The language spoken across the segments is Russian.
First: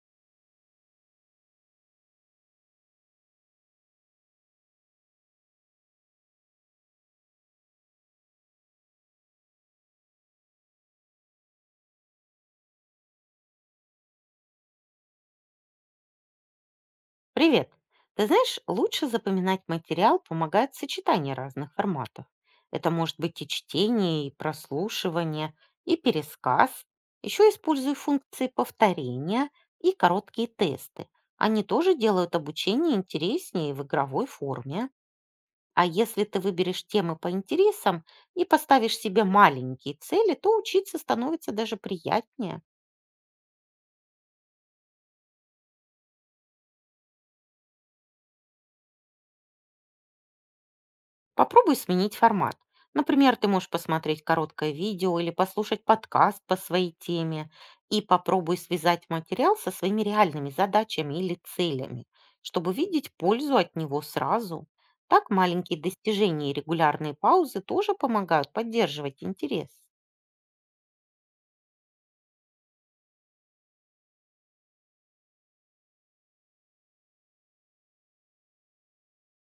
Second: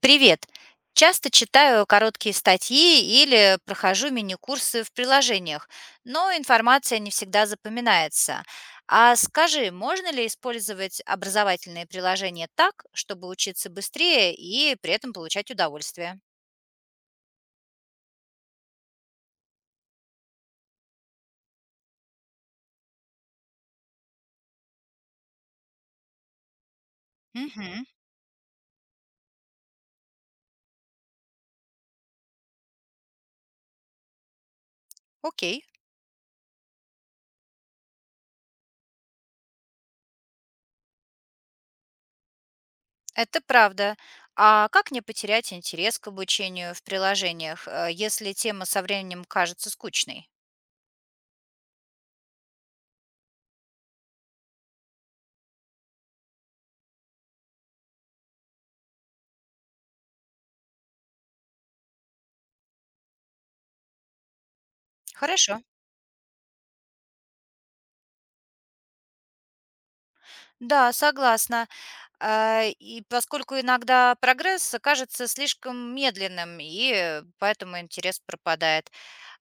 Привет! Часто читаю короткие статьи или прохожу мини-курсы в приложениях, но информация не всегда запоминается. А скажи, можно ли использовать образовательные приложения так, чтобы учиться быстрее и при этом получать удовольствие? Привет! Ты знаешь, лучше запоминать материал помогает сочетание разных форматов. Это может быть и чтение, и прослушивание, и пересказ. Еще Мгм. используй функции повторения и короткие тесты. Они тоже делают обучение интереснее в игровой форме. Окей, А если ты выберешь темы по интересам и поставишь себе маленькие цели, то учиться становится даже приятнее. это правда. А как не потерять интерес к обучению в приложениях, если тема со временем кажется скучной? Попробуй сменить формат. Например, ты можешь посмотреть короткое видео или послушать подкаст по своей теме и попробуй связать материал со своими реальными задачами или целями, чтобы видеть пользу от него сразу. Так Хорошо. маленькие достижения и регулярные паузы тоже помогают поддерживать интерес. Да, согласна. А, и поскольку иногда прогресс кажется слишком медленным, и поэтому интерес пропадает.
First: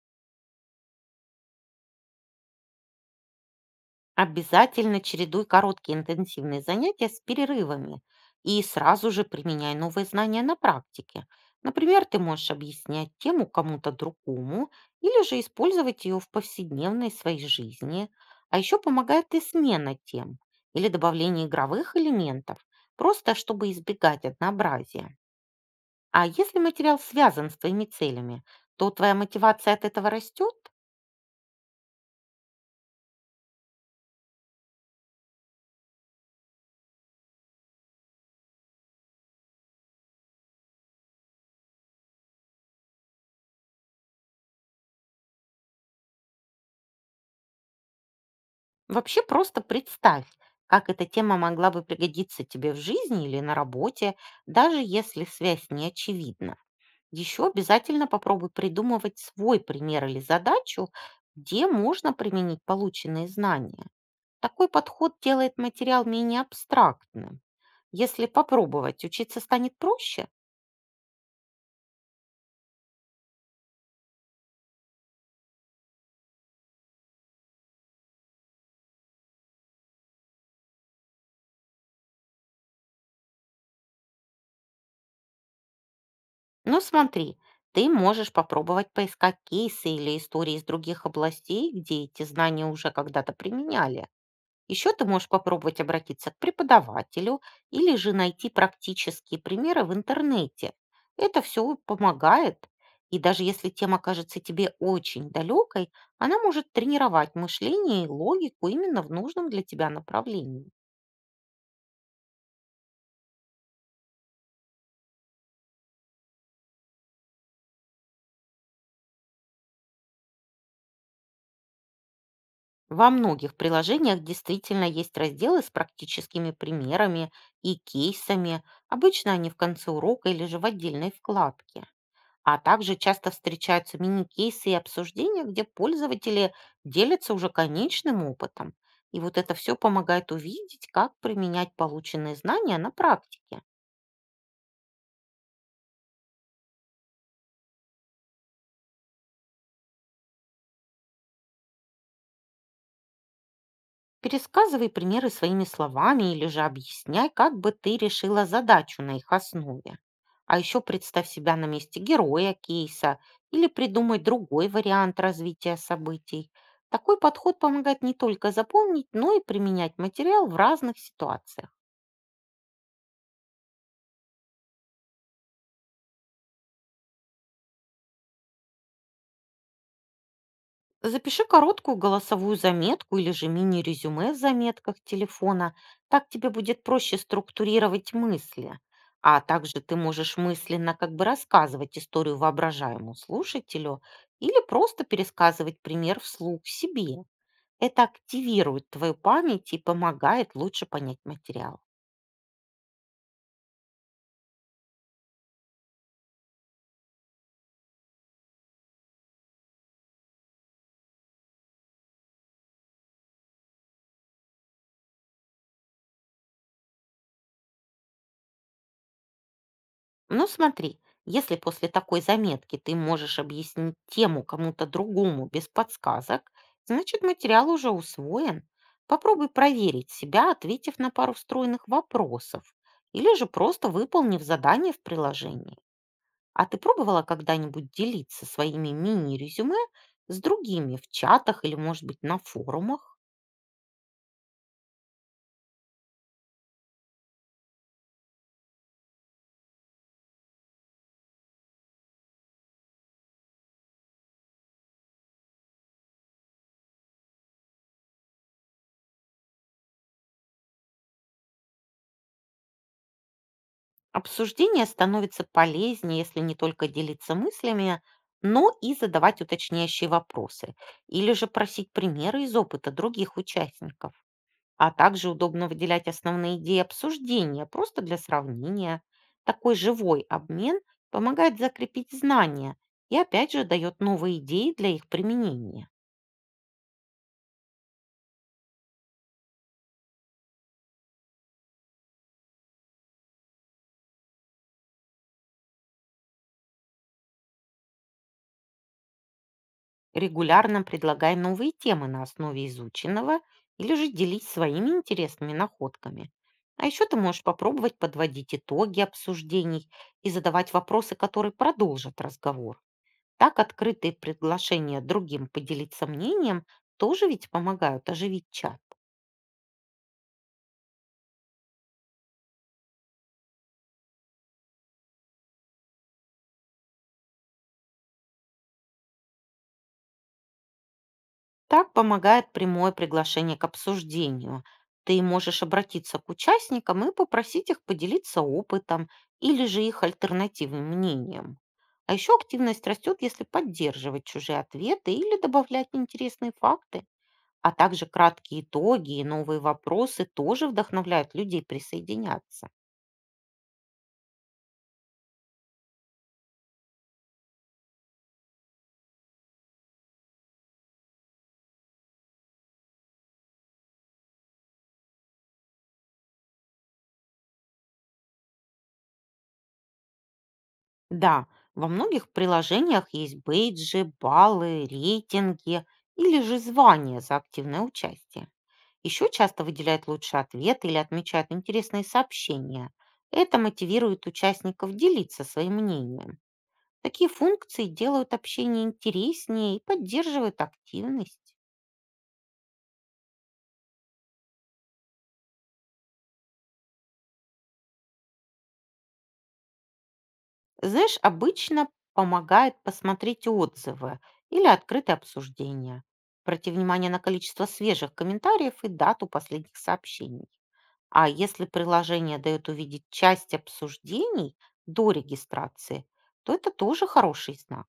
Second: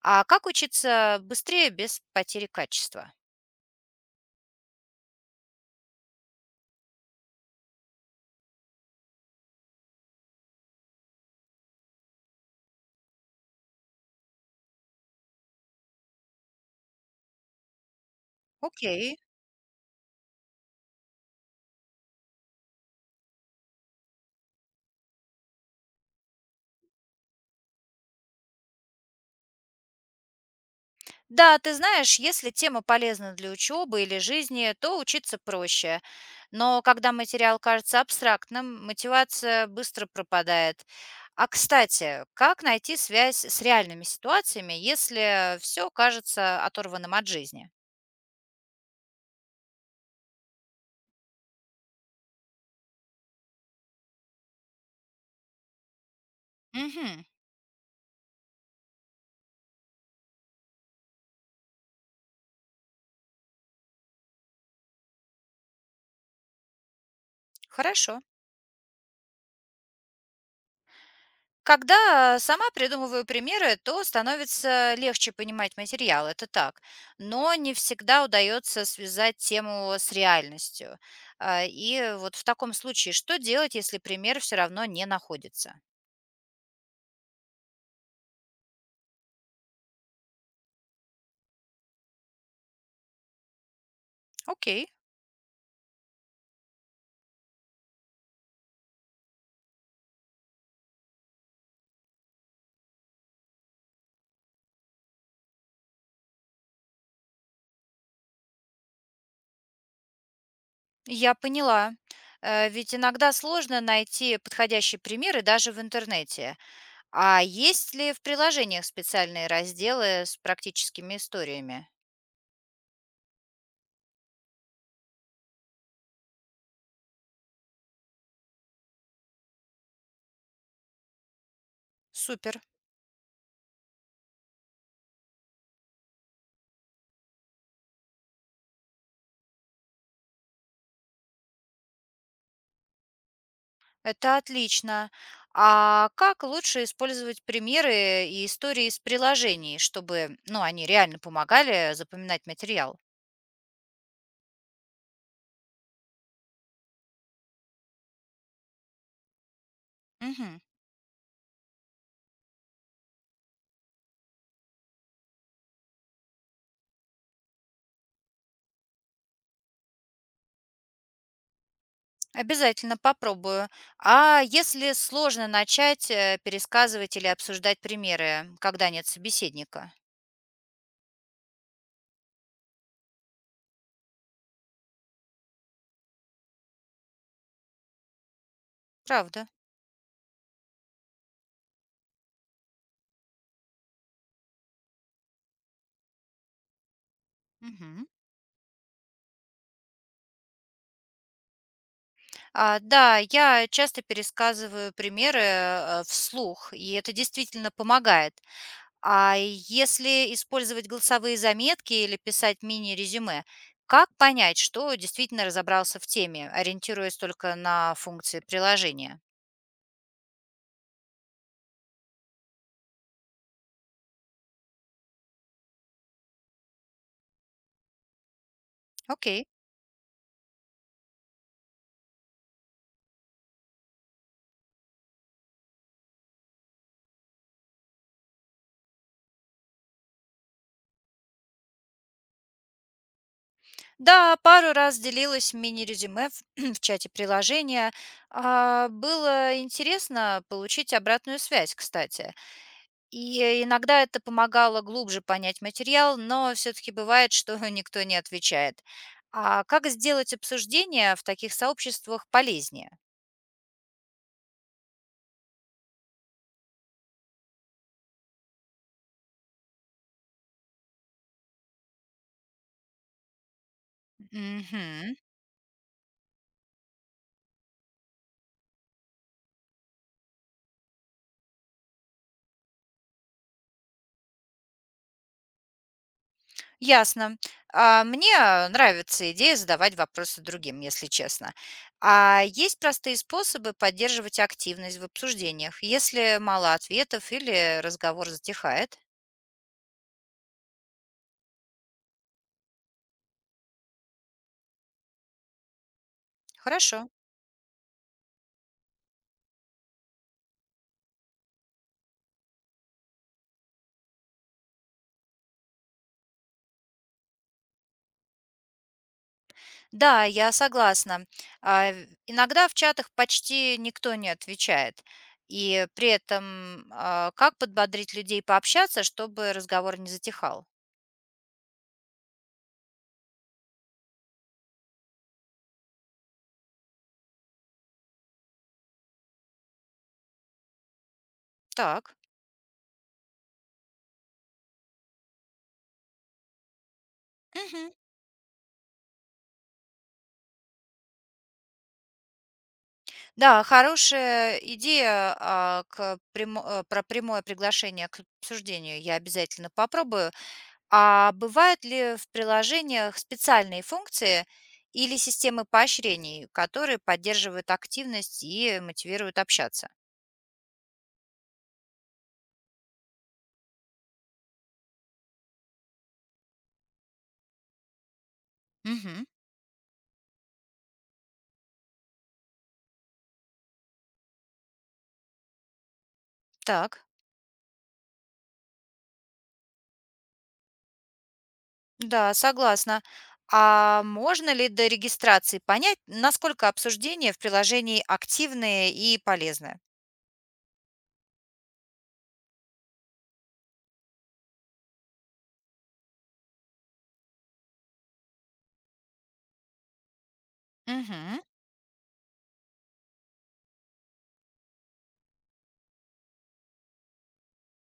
А как учиться быстрее без потери качества? Обязательно чередуй короткие интенсивные занятия с перерывами и сразу же применяй новые знания на практике. Например, ты можешь объяснять тему кому-то другому или же использовать ее в повседневной своей жизни. А еще Окей. помогает и смена тем или добавление игровых элементов, просто чтобы избегать однообразия. А если материал связан с твоими целями, то твоя мотивация от этого растет? Да, ты знаешь, если тема полезна для учебы или жизни, то учиться проще. Но когда материал кажется абстрактным, мотивация быстро пропадает. А кстати, как найти связь с реальными ситуациями, если все кажется оторванным от жизни? Вообще просто представь, как эта тема могла бы пригодиться тебе в жизни или на работе, даже если связь не очевидна. Угу, Еще обязательно попробуй придумывать свой пример или задачу, где можно применить полученные знания. Такой подход делает материал менее абстрактным. хорошо. Если попробовать, учиться станет проще. Когда сама придумываю примеры, то становится легче понимать материал, это так. Но не всегда удается связать тему с реальностью. А, и вот в таком случае, что делать, если пример все равно не находится? Но смотри, ты можешь попробовать поискать кейсы или истории из других областей, где эти знания уже когда-то применяли. Окей. Еще ты можешь попробовать обратиться к преподавателю или же найти практические примеры в интернете. Это все помогает, и даже если тема кажется тебе очень далекой, она может тренировать мышление и логику именно в нужном для тебя направлении. Я поняла. Ведь иногда сложно найти подходящие примеры даже в интернете. А есть ли в приложениях специальные разделы с практическими историями? Во многих приложениях действительно есть разделы с практическими примерами и кейсами. Обычно они в конце урока или же в отдельной вкладке. А Супер. также часто встречаются мини-кейсы и обсуждения, где пользователи делятся уже конечным опытом. И вот это все помогает увидеть, как применять полученные знания на практике. Это отлично. А как лучше использовать примеры и истории из приложений, чтобы, ну, они реально помогали запоминать материал? Пересказывай примеры своими словами или же объясняй, как бы ты решила задачу на их основе. Мгм. А еще представь себя на месте героя кейса или придумай другой вариант развития событий. Такой подход помогает не только запомнить, но и применять материал в разных ситуациях. Обязательно попробую. А если сложно начать пересказывать или обсуждать примеры, когда нет собеседника? Запиши короткую голосовую заметку или же мини-резюме в заметках телефона. Так тебе будет проще структурировать мысли. А Правда. также ты можешь мысленно как бы рассказывать историю воображаемому слушателю или просто пересказывать пример вслух себе. Это Мгм. активирует твою память и помогает лучше понять материал. А, да, я часто пересказываю примеры вслух, и это действительно помогает. А если использовать голосовые заметки или писать мини-резюме, как понять, что действительно разобрался в теме, ориентируясь только на функции приложения? Ну смотри, если после такой заметки ты можешь объяснить тему кому-то другому без подсказок, значит материал уже усвоен. Окей. Попробуй проверить себя, ответив на пару встроенных вопросов, или же просто выполнив задание в приложении. А ты пробовала когда-нибудь делиться своими мини-резюме с другими в чатах или, может быть, на форумах? Да, пару раз делилась мини-резюме в, в чате приложения. А, было интересно получить обратную связь, кстати. И иногда это помогало глубже понять материал, но все-таки бывает, что никто не отвечает. А как сделать обсуждение в таких сообществах полезнее? Обсуждение становится полезнее, если не только делиться мыслями, но и задавать уточняющие вопросы или же просить примеры из опыта других участников. А Мгм. также удобно выделять основные идеи обсуждения просто для сравнения. Такой живой обмен помогает закрепить знания и опять же дает новые идеи для их применения. Ясно. Мне нравится идея задавать вопросы другим, если честно. А есть простые способы поддерживать активность в обсуждениях, если мало ответов или разговор затихает? Регулярно предлагай новые темы на основе изученного или же делись своими интересными находками. А еще Хорошо. ты можешь попробовать подводить итоги обсуждений и задавать вопросы, которые продолжат разговор. Так открытые приглашения другим поделиться мнением тоже ведь помогают оживить чат. Да, я согласна. Иногда в чатах почти никто не отвечает. И при этом как подбодрить людей пообщаться, чтобы разговор не затихал? Так помогает прямое приглашение к обсуждению. Ты можешь обратиться к участникам и попросить их поделиться опытом или же их альтернативным мнением. А Так. еще активность растет, если поддерживать чужие ответы или добавлять интересные факты. А Мгм. также краткие итоги и новые вопросы тоже вдохновляют людей присоединяться. Да, хорошая идея, к прямо про прямое приглашение к обсуждению я обязательно попробую. А бывают ли в приложениях специальные функции или системы поощрений, которые поддерживают активность и мотивируют общаться? Да, во многих приложениях есть бейджи, баллы, рейтинги или же звания за активное участие. Мгм. Еще часто выделяют лучший ответ или отмечают интересные сообщения. Это мотивирует участников делиться своим мнением. Так, Такие функции делают общение интереснее и поддерживают активность. да, согласна. А можно ли до регистрации понять, насколько обсуждения в приложении активные и полезные? Знаешь, обычно помогает посмотреть отзывы или открытые обсуждения. Обрати внимание на количество свежих комментариев и дату последних сообщений. А Мгм. если приложение дает увидеть часть обсуждений до регистрации, то это тоже хороший знак.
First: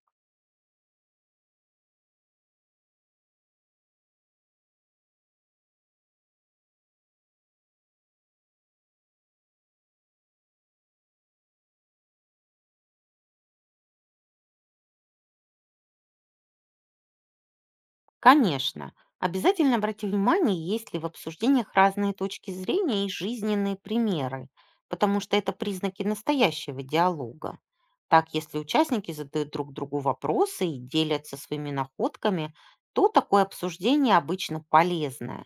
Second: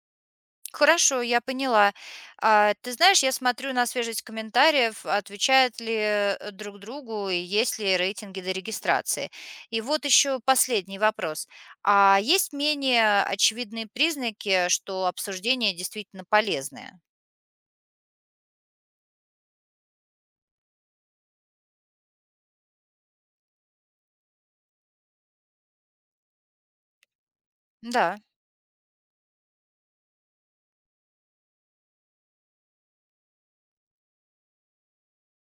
Хорошо, я поняла. А, ты знаешь, я смотрю на свежесть комментариев, отвечают ли друг другу и есть ли рейтинги до регистрации. И вот еще последний вопрос. А есть менее очевидные признаки, что обсуждение действительно полезное? Конечно, обязательно обрати внимание, есть ли в обсуждениях разные точки зрения и жизненные примеры, потому что это признаки настоящего диалога. Да, Так, если участники задают друг другу вопросы и делятся своими находками, то такое обсуждение обычно полезное.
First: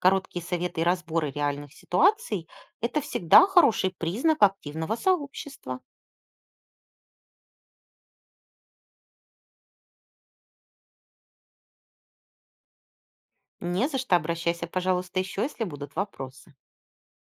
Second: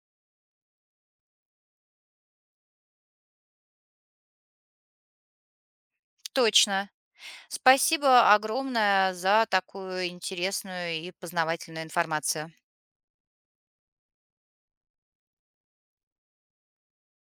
Короткие советы и разборы реальных ситуаций– это всегда хороший признак активного сообщества. точно. Спасибо огромное за такую интересную и познавательную информацию. Не за что, обращайся, пожалуйста, еще, если будут вопросы.